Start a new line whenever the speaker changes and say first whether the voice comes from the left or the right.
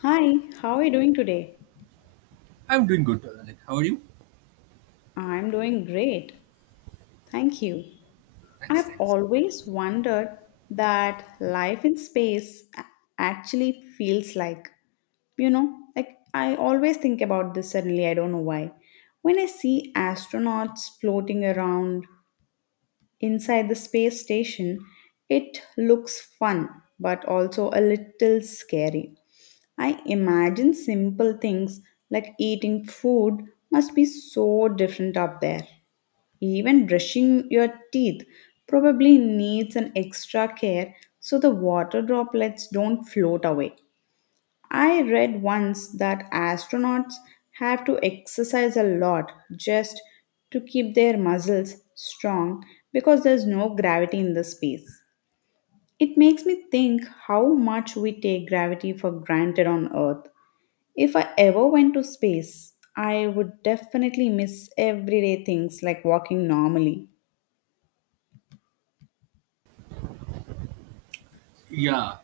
left: Hi, how are you doing today?
right: I'm doing good. Like, how are you?
left: I'm doing great. Thank you.
right: Thanks,
left: I've
right: thanks.
left: always wondered that life in space actually feels like, like I always think about this suddenly, I don't know why. When I see astronauts floating around inside the space station, it looks fun but also a little scary. I imagine simple things like eating food must be so different up there. Even brushing your teeth probably needs an extra care so the water droplets don't float away. I read once that astronauts have to exercise a lot just to keep their muscles strong because there's no gravity in the space. It makes me think how much we take gravity for granted on Earth. If I ever went to space, I would definitely miss everyday things like walking normally.
right: Yeah,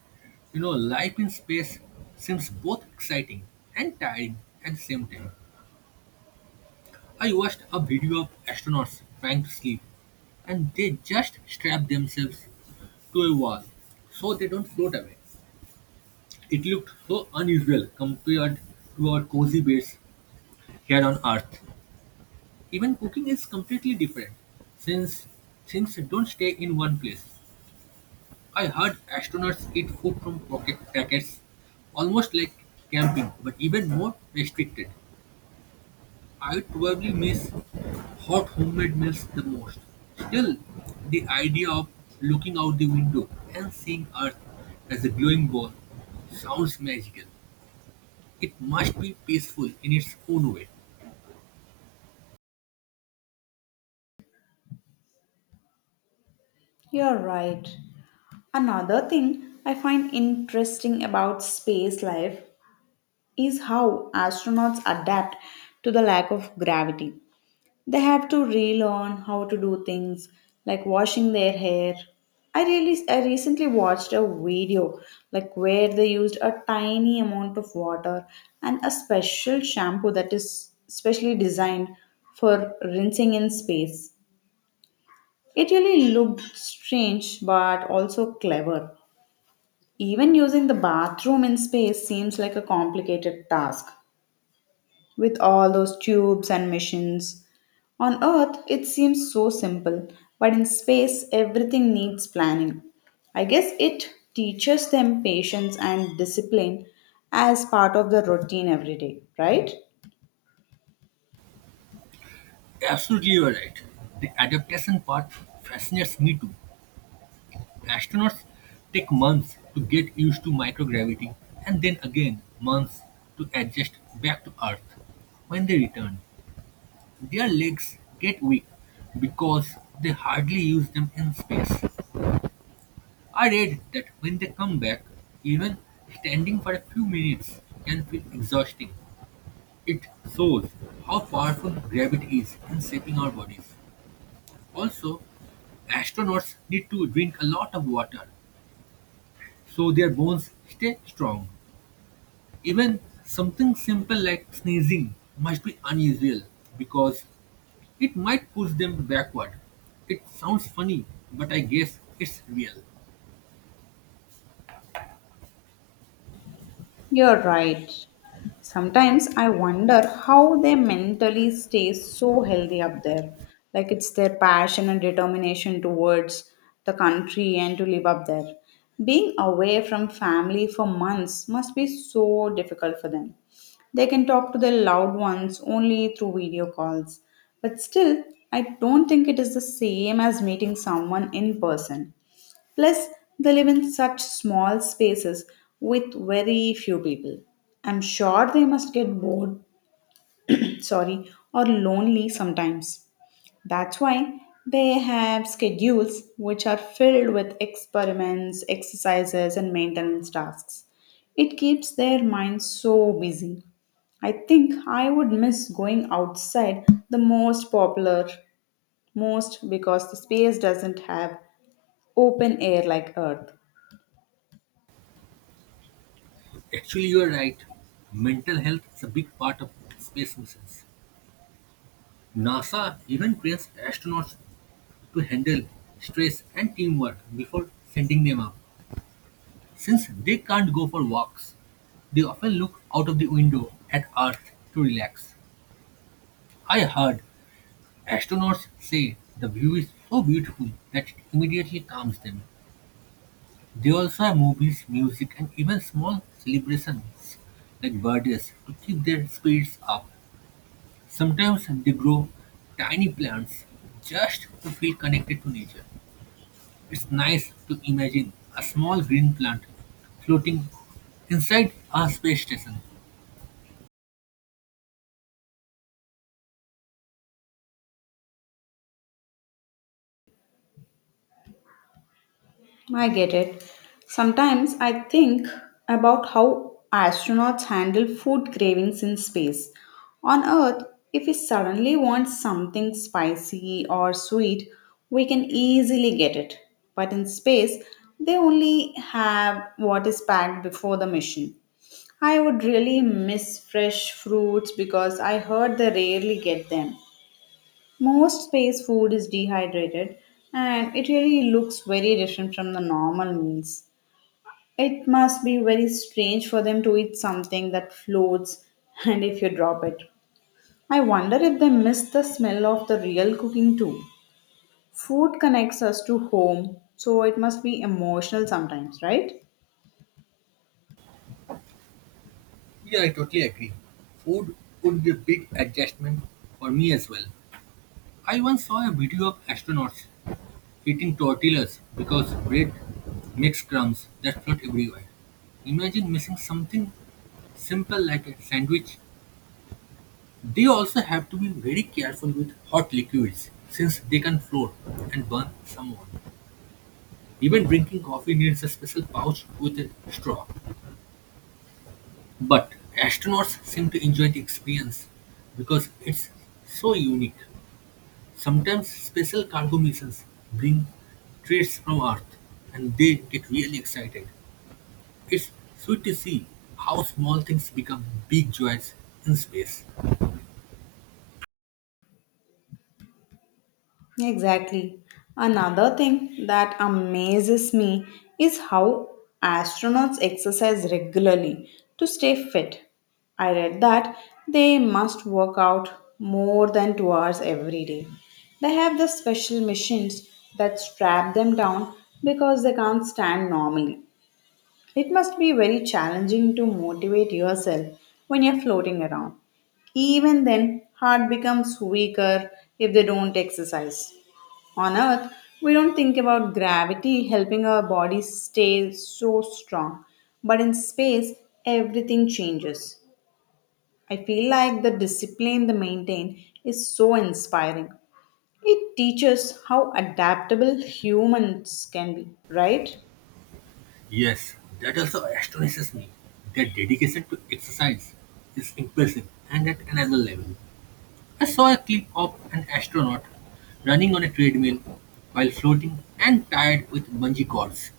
right: you know, life in space seems both exciting and tiring at the same time. I watched a video of astronauts trying to sleep, and they just strap themselves to a wall so they don't float away. It looked so unusual compared to our cozy beds here on Earth. Even cooking is completely different since things don't stay in one place. I heard astronauts eat food from pocket packets, almost like camping, but even more restricted. I would probably miss hot homemade meals the most. Still, the idea of looking out the window and seeing Earth as a glowing ball sounds magical. It must be peaceful in its own way.
left: You're right. Another thing I find interesting about space life is how astronauts adapt to the lack of gravity. They have to relearn how to do things like washing their hair. I recently watched a video like where they used a tiny amount of water and a special shampoo that is specially designed for rinsing in space. It really looked strange but also clever. Even using the bathroom in space seems like a complicated task with all those tubes and machines. On Earth, it seems so simple, but in space, everything needs planning. I guess it teaches them patience and discipline as part of the routine every day, right?
right: Absolutely, you are right. The adaptation part fascinates me too. Astronauts take months to get used to microgravity and then again months to adjust back to Earth. When they return, their legs get weak because they hardly use them in space. I read that when they come back, even standing for a few minutes can feel exhausting. It shows how powerful gravity is in shaping our bodies. Also, astronauts need to drink a lot of water so their bones stay strong. Even something simple like sneezing must be unusual because it might push them backward. It sounds funny, but I guess it's real.
left: You're right. Sometimes I wonder how they mentally stay so healthy up there. Like it's their passion and determination towards the country and to live up there. Being away from family for months must be so difficult for them. They can talk to their loved ones only through video calls. But still, I don't think it is the same as meeting someone in person. Plus, they live in such small spaces with very few people. I'm sure they must get bored, sorry, or lonely sometimes. That's why they have schedules which are filled with experiments, exercises, and maintenance tasks. It keeps their minds so busy. I think I would miss going outside most because the space doesn't have open air like Earth.
right: Actually, you're right. Mental health is a big part of space missions. NASA even trains astronauts to handle stress and teamwork before sending them up. Since they can't go for walks, they often look out of the window at Earth to relax. I heard astronauts say the view is so beautiful that it immediately calms them. They also have movies, music, and even small celebrations like birthdays to keep their spirits up. Sometimes they grow tiny plants just to feel connected to nature. It's nice to imagine a small green plant floating inside our space station.
left: I get it. Sometimes I think about how astronauts handle food cravings in space. On Earth, if we suddenly want something spicy or sweet, we can easily get it. But in space, they only have what is packed before the mission. I would really miss fresh fruits because I heard they rarely get them. Most space food is dehydrated and it really looks very different from the normal meals. It must be very strange for them to eat something that floats and if you drop it. I wonder if they miss the smell of the real cooking too. Food connects us to home, so it must be emotional sometimes, right?
right: Yeah, I totally agree. Food would be a big adjustment for me as well. I once saw a video of astronauts eating tortillas because bread makes crumbs that float everywhere. Imagine missing something simple like a sandwich. They also have to be very careful with hot liquids since they can float and burn someone. Even drinking coffee needs a special pouch with a straw. But astronauts seem to enjoy the experience because it's so unique. Sometimes special cargo missions bring treats from Earth and they get really excited. It's sweet to see how small things become big joys in space.
left: Exactly. Another thing that amazes me is how astronauts exercise regularly to stay fit. I read that they must work out more than 2 hours every day. They have the special machines that strap them down because they can't stand normally. It must be very challenging to motivate yourself when you're floating around. Even then, heart becomes weaker if they don't exercise. On Earth, we don't think about gravity helping our bodies stay so strong. But in space, everything changes. I feel like the discipline they maintain is so inspiring. It teaches how adaptable humans can be, right?
right: Yes, that also astonishes me. Their dedication to exercise is impressive and at another level. I saw a clip of an astronaut running on a treadmill while floating and tied with bungee cords.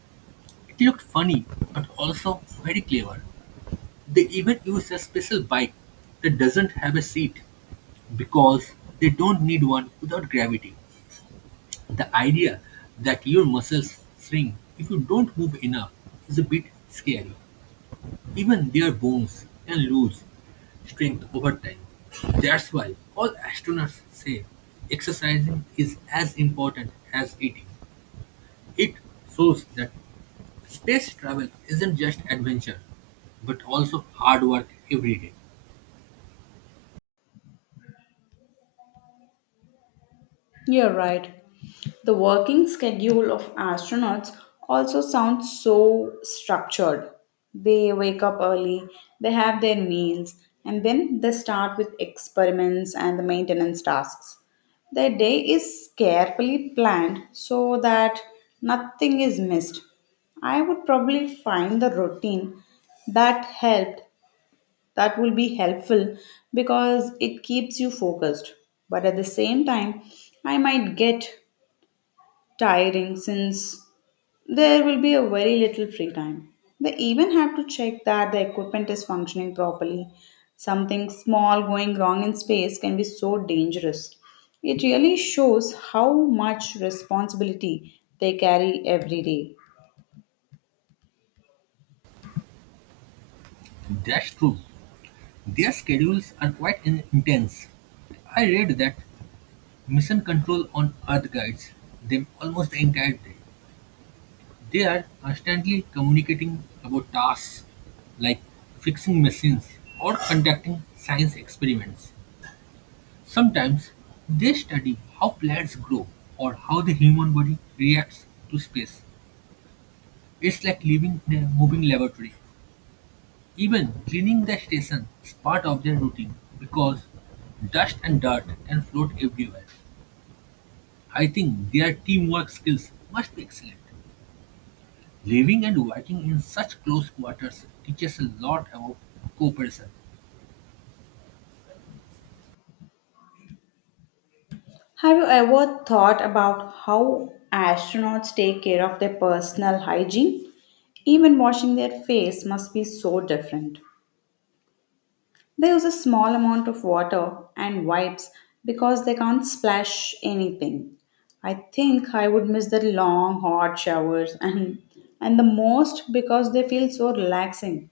right: It looked funny but also very clever. They even use a special bike that doesn't have a seat because they don't need one without gravity. The idea that your muscles shrink if you don't move enough is a bit scary. Even their bones can lose strength over time. That's why all astronauts say exercising is as important as eating. It shows that space travel isn't just adventure, but also hard work every day.
left: You're right. The working schedule of astronauts also sounds so structured. They wake up early, they have their meals, and then they start with experiments and the maintenance tasks. Their day is carefully planned so that nothing is missed. I would probably find the routine that helped that will be helpful because it keeps you focused. But at the same time, I might get tiring since there will be a very little free time. They even have to check that the equipment is functioning properly. Something small going wrong in space can be so dangerous. It really shows how much responsibility they carry every day.
right: That's true. Their schedules are quite intense. I read that Mission Control on Earth guides them almost the entire day. They are constantly communicating about tasks like fixing machines or conducting science experiments. Sometimes they study how plants grow or how the human body reacts to space. It's like living in a moving laboratory. Even cleaning the station is part of their routine because dust and dirt can float everywhere. I think their teamwork skills must be excellent. Living and working in such close quarters teaches a lot about cooperation.
left: Have you ever thought about how astronauts take care of their personal hygiene? Even washing their face must be so different. They use a small amount of water and wipes because they can't splash anything. I think I would miss the long hot showers and the most because they feel so relaxing.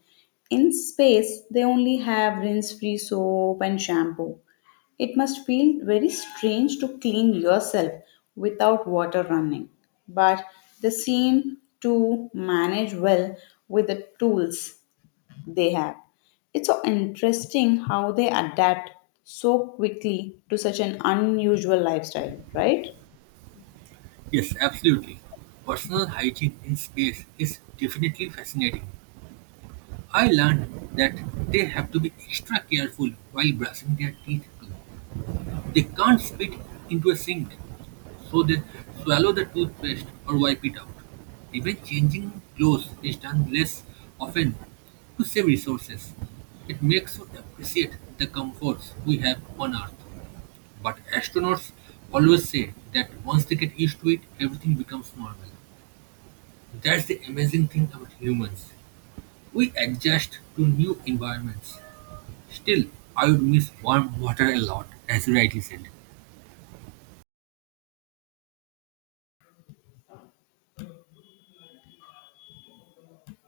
left: In space, they only have rinse-free soap and shampoo. It must feel very strange to clean yourself without water running, but they seem to manage well with the tools they have. It's so interesting how they adapt so quickly to such an unusual lifestyle, right?
right: Yes, absolutely. Personal hygiene in space is definitely fascinating. I learned that they have to be extra careful while brushing their teeth too. They can't spit into a sink, so they swallow the toothpaste or wipe it out. Even changing clothes is done less often to save resources. It makes you appreciate the comforts we have on Earth. But astronauts always say that once they get used to it, everything becomes normal. That's the amazing thing about humans. We adjust to new environments. Still, I would miss warm water a lot, as you rightly said.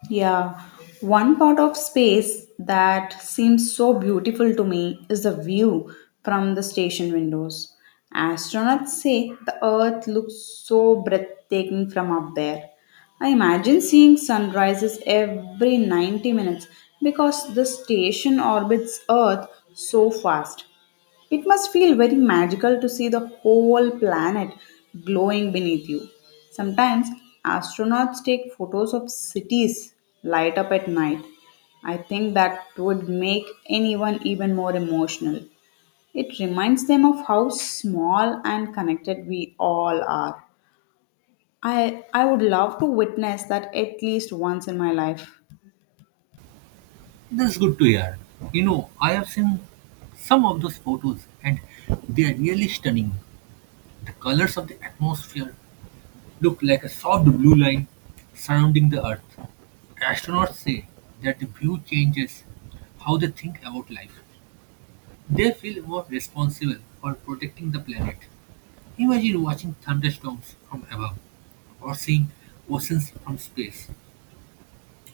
left: Yeah, one part of space that seems so beautiful to me is the view from the station windows. Astronauts say the Earth looks so breathtaking from up there. I imagine seeing sunrises every 90 minutes because the station orbits Earth so fast. It must feel very magical to see the whole planet glowing beneath you. Sometimes astronauts take photos of cities light up at night. I think that would make anyone even more emotional. It reminds them of how small and connected we all are. I would love to witness that at least once in my life.
right: That's good to hear. You know, I have seen some of those photos and they are really stunning. The colors of the atmosphere look like a soft blue line surrounding the Earth. Astronauts say that the view changes how they think about life. They feel more responsible for protecting the planet. Imagine watching thunderstorms from above or seeing oceans from space.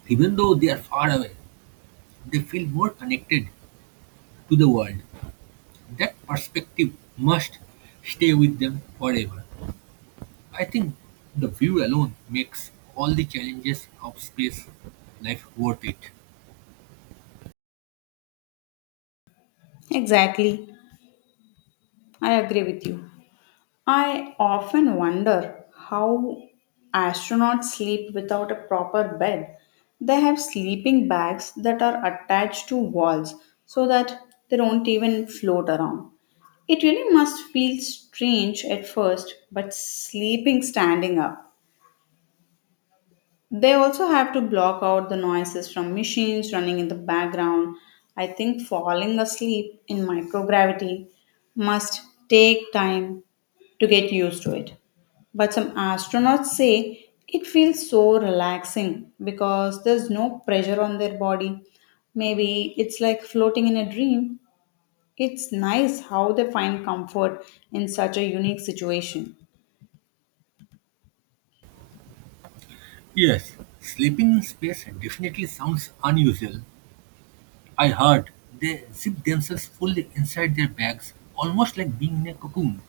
right: Even though they are far away, they feel more connected to the world. That perspective must stay with them forever. I think the view alone makes all the challenges of space life worth it.
left: Exactly. I agree with you. I often wonder how astronauts sleep without a proper bed. They have sleeping bags that are attached to walls so that they don't even float around. It really must feel strange at first, but sleeping standing up. They also have to block out the noises from machines running in the background. I think falling asleep in microgravity must take time to get used to it. But some astronauts say it feels so relaxing because there's no pressure on their body. Maybe it's like floating in a dream. It's nice how they find comfort in such a unique situation.
right: Yes, sleeping in space definitely sounds unusual. I heard they zip themselves fully inside their bags, almost like being in a cocoon.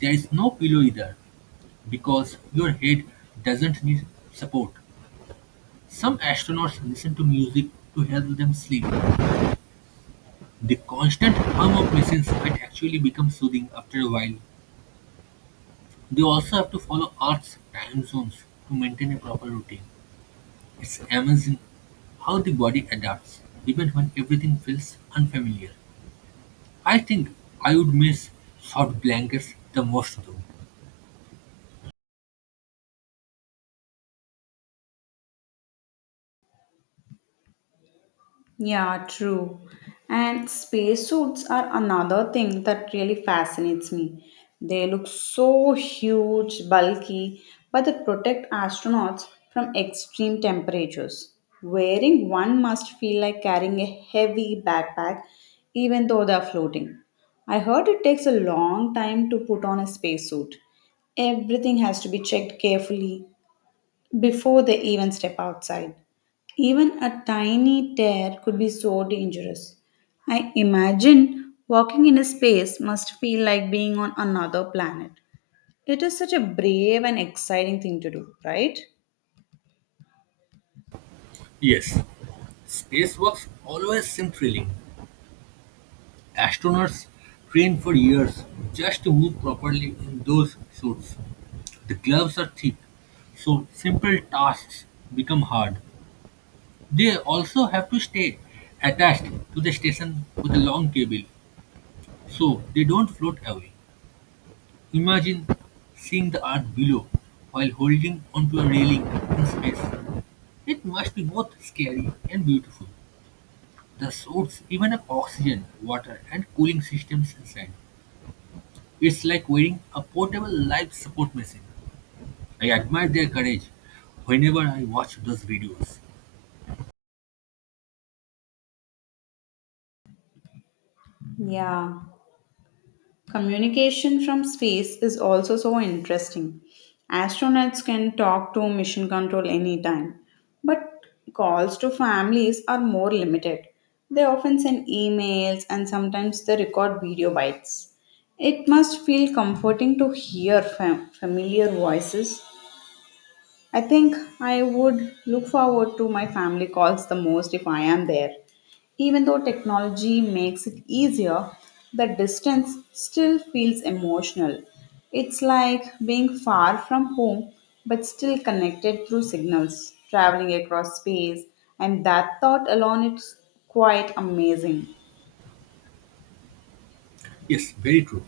right: There is no pillow either, because your head doesn't need support. Some astronauts listen to music to help them sleep. The constant hum of machines might actually become soothing after a while. They also have to follow Earth's time zones to maintain a proper routine. It's amazing how the body adapts, even when everything feels unfamiliar. I think I would miss soft blankets the most though.
left: Yeah, true. And spacesuits are another thing that really fascinates me. They look so huge, bulky, but they protect astronauts from extreme temperatures. Wearing one must feel like carrying a heavy backpack, even though they're floating. I heard it takes a long time to put on a spacesuit. Everything has to be checked carefully, before they even step outside. Even a tiny tear could be so dangerous. I imagine walking in a space must feel like being on another planet. It is such a brave and exciting thing to do, right?
right: Yes, spacewalks always seem thrilling. Astronauts train for years just to move properly in those suits. The gloves are thick, so simple tasks become hard. They also have to stay attached to the station with a long cable so they don't float away. Imagine seeing the earth below while holding onto a railing in space. It must be both scary and beautiful. The suits even have oxygen, water, and cooling systems inside. It's like wearing a portable life support machine. I admire their courage whenever I watch those videos.
left: Yeah. Communication from space is also so interesting. Astronauts can talk to mission control anytime, but calls to families are more limited. They often send emails and sometimes they record video bites. It must feel comforting to hear familiar voices. I think I would look forward to my family calls the most if I am there. Even though technology makes it easier, the distance still feels emotional. It's like being far from home but still connected through signals, traveling across space, and that thought alone is quite amazing.
right: Yes, very true.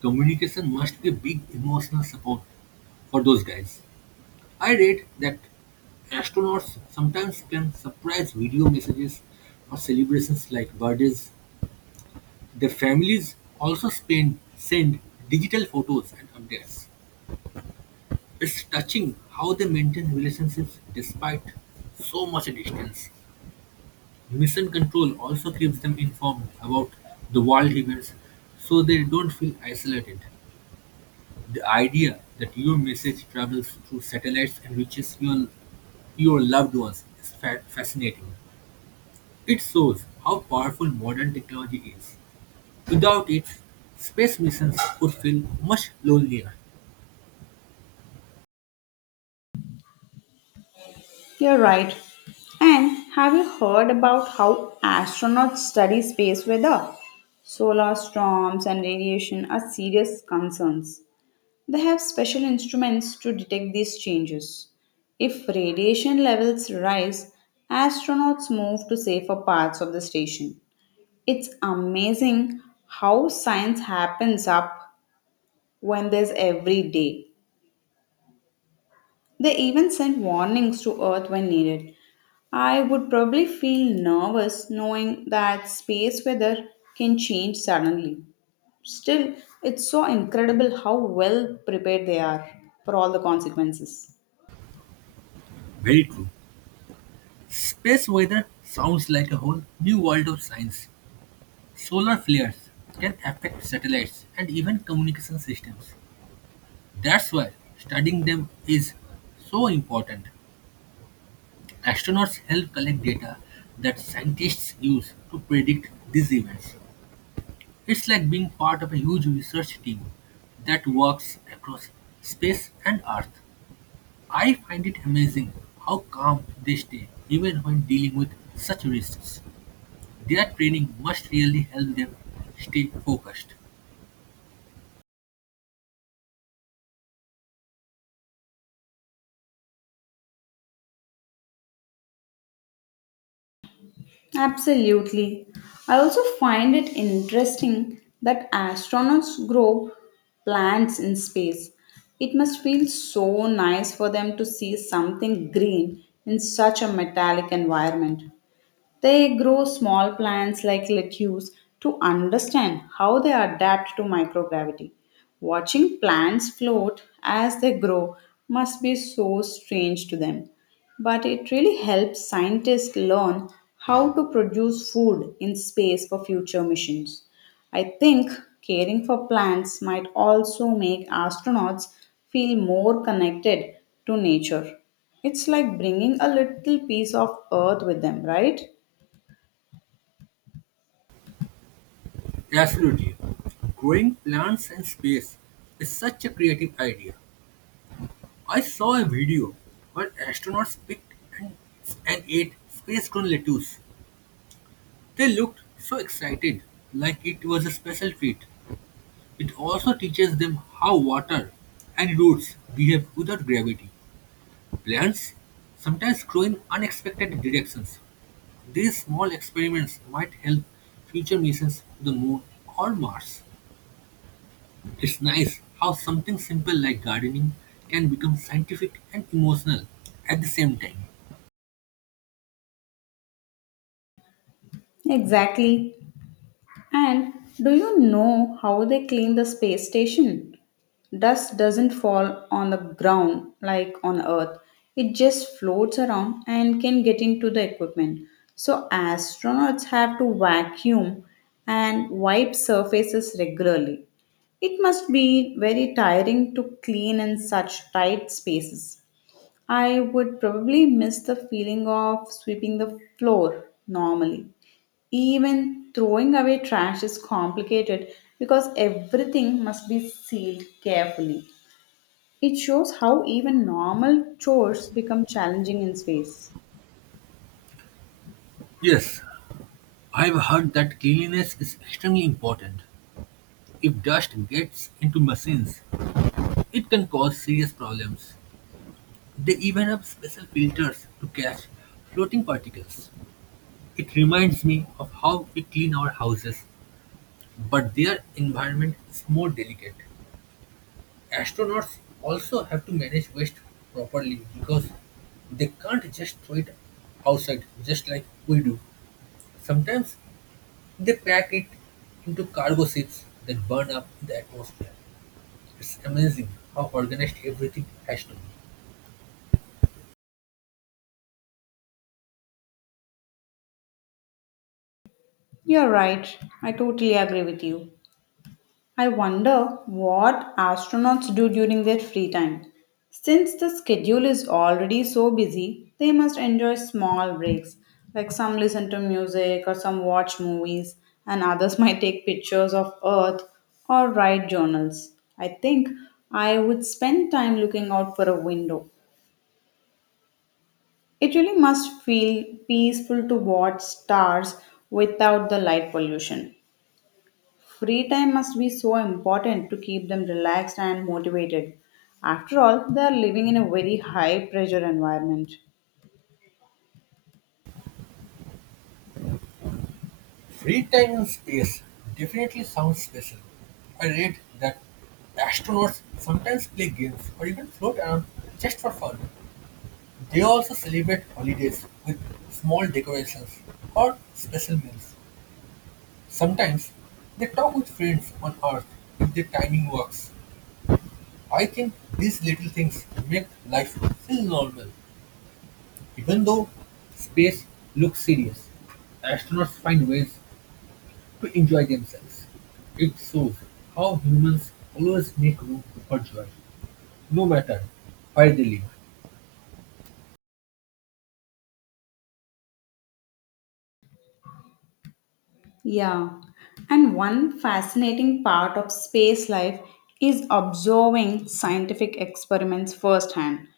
right: Communication must be a big emotional support for those guys. I read that astronauts sometimes plan surprise video messages for celebrations like birthdays. The families also send digital photos and updates. It's touching how they maintain relationships despite so much distance. Mission control also keeps them informed about the world events so they don't feel isolated. The idea that your message travels through satellites and reaches your loved ones is fascinating. It shows how powerful modern technology is. Without it, space missions would feel much lonelier.
left: You're right. And have you heard about how astronauts study space weather? Solar storms and radiation are serious concerns. They have special instruments to detect these changes. If radiation levels rise, astronauts move to safer parts of the station. It's amazing how science happens up when there's every day. They even send warnings to Earth when needed. I would probably feel nervous knowing that space weather can change suddenly. Still, it's so incredible how well prepared they are for all the consequences.
right: Very true. Space weather sounds like a whole new world of science. Solar flares can affect satellites and even communication systems. That's why studying them is so important. Astronauts help collect data that scientists use to predict these events. It's like being part of a huge research team that works across space and Earth. I find it amazing how calm they stay even when dealing with such risks. Their training must really help them stay focused.
left: Absolutely. I also find it interesting that astronauts grow plants in space. It must feel so nice for them to see something green in such a metallic environment. They grow small plants like lettuce to understand how they adapt to microgravity. Watching plants float as they grow must be so strange to them, but it really helps scientists learn how to produce food in space for future missions. I think caring for plants might also make astronauts feel more connected to nature. It's like bringing a little piece of earth with them, right?
right: Absolutely. Growing plants in space is such a creative idea. I saw a video where astronauts picked and, and ate space grown lettuce. They looked so excited, like it was a special treat. It also teaches them how water and roots behave without gravity. Plants sometimes grow in unexpected directions. These small experiments might help future missions to the Moon or Mars. It's nice how something simple like gardening can become scientific and emotional at the same time.
left: Exactly. And do you know how they clean the space station? Dust doesn't fall on the ground like on Earth. It just floats around and can get into the equipment. So astronauts have to vacuum and wipe surfaces regularly. It must be very tiring to clean in such tight spaces. I would probably miss the feeling of sweeping the floor normally. Even throwing away trash is complicated because everything must be sealed carefully. It shows how even normal chores become challenging in space.
right: Yes, I've heard that cleanliness is extremely important. If dust gets into machines, it can cause serious problems. They even have special filters to catch floating particles. It reminds me of how we clean our houses. But their environment is more delicate. Astronauts also have to manage waste properly because they can't just throw it outside just like we do. Sometimes they pack it into cargo ships that burn up in the atmosphere. It's amazing how organized everything has to be.
left: You're right. I totally agree with you. I wonder what astronauts do during their free time. Since the schedule is already so busy, they must enjoy small breaks. Like some listen to music or some watch movies, and others might take pictures of Earth or write journals. I think I would spend time looking out for a window. It really must feel peaceful to watch stars without the light pollution. Free time must be so important to keep them relaxed and motivated. After all, they are living in a very high pressure environment.
right: Free time in space definitely sounds special. I read that astronauts sometimes play games or even float around just for fun. They also celebrate holidays with small decorations or special meals. Sometimes they talk with friends on Earth if their timing works. I think these little things make life feel normal, even though space looks serious. Astronauts find ways to enjoy themselves. It shows how humans always make room for joy, no matter where they live.
left: Yeah, and one fascinating part of space life is observing scientific experiments firsthand.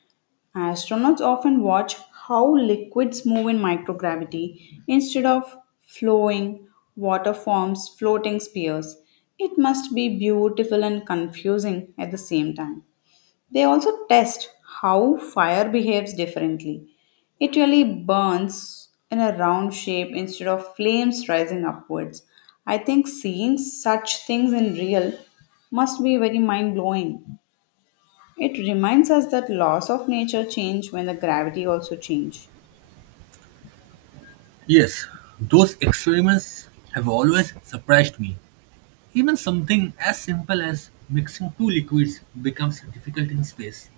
left: Astronauts often watch how liquids move in microgravity instead of flowing, water forms floating spheres. It must be beautiful and confusing at the same time. They also test how fire behaves differently. It really burns in a round shape instead of flames rising upwards. I think seeing such things in real must be very mind blowing. It reminds us that laws of nature change when the gravity also change.
right: Yes, those experiments have always surprised me. Even something as simple as mixing two liquids becomes difficult in space.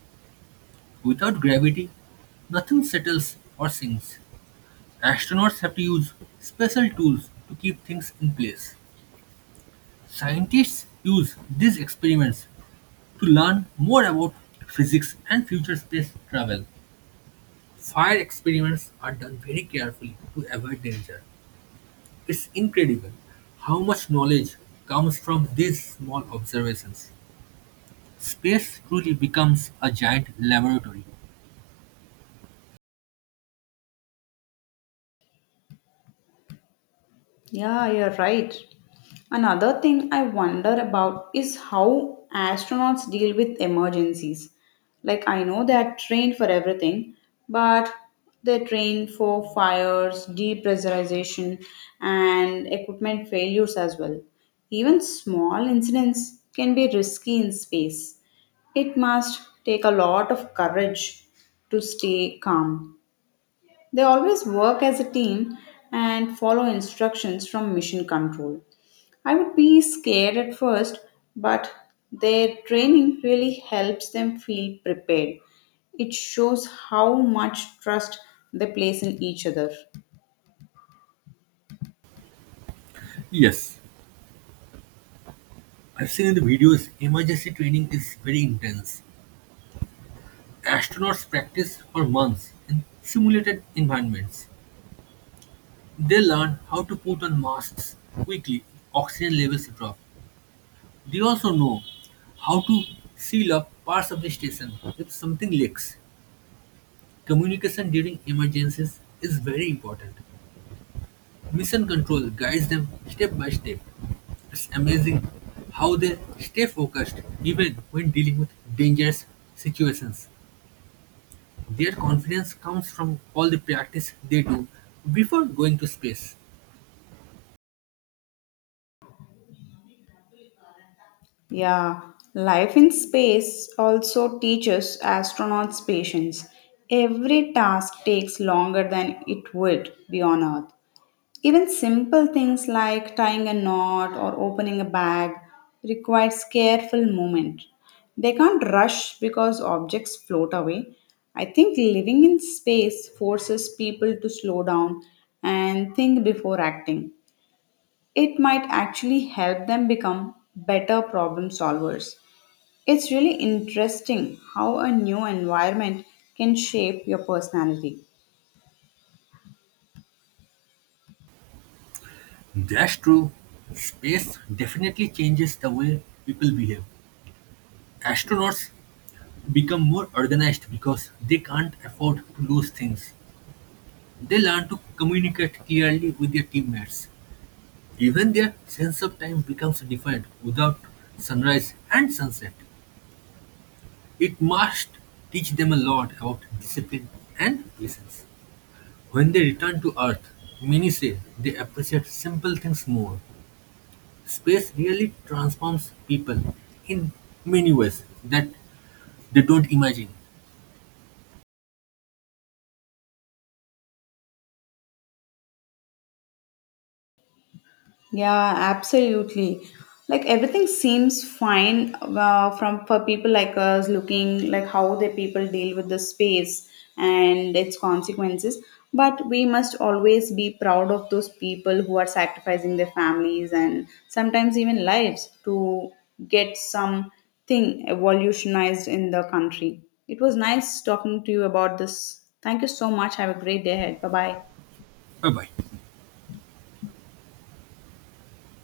right: Without gravity, nothing settles or sinks. Astronauts have to use special tools to keep things in place. Scientists use these experiments to learn more about physics and future space travel. Fire experiments are done very carefully to avoid danger. It's incredible how much knowledge comes from these small observations. Space truly becomes a giant laboratory.
left: Yeah, you're right. Another thing I wonder about is how astronauts deal with emergencies. Like, I know they're trained for everything, but they're trained for fires, depressurization, and equipment failures as well. Even small incidents can be risky in space. It must take a lot of courage to stay calm. They always work as a team and follow instructions from mission control. I would be scared at first, but their training really helps them feel prepared. It shows how much trust they place in each other.
right: Yes, I've seen in the videos emergency training is very intense. Astronauts practice for months in simulated environments. They learn how to put on masks quickly if oxygen levels drop. They also know how to seal up parts of the station if something leaks. Communication during emergencies is very important. Mission Control guides them step by step. It's amazing how they stay focused even when dealing with dangerous situations. Their confidence comes from all the practice they do before going to space.
left: Yeah, life in space also teaches astronauts patience. Every task takes longer than it would be on Earth. Even simple things like tying a knot or opening a bag requires careful movement. They can't rush because objects float away. I think living in space forces people to slow down and think before acting. It might actually help them become better problem solvers. It's really interesting how a new environment can shape your personality.
right: That's true. Space definitely changes the way people behave. Astronauts become more organized because they can't afford to lose things. They learn to communicate clearly with their teammates. Even their sense of time becomes defined without sunrise and sunset. It must teach them a lot about discipline and patience. When they return to Earth, many say they appreciate simple things more. Space really transforms people in many ways that they don't imagine.
left: Yeah, absolutely. Like everything seems fine from for people like us looking like how the people deal with the space and its consequences. But we must always be proud of those people who are sacrificing their families and sometimes even lives to get something evolutionized in the country. It was nice talking to you about this. Thank you so much. Have a great day ahead. Bye bye.
right: Bye bye.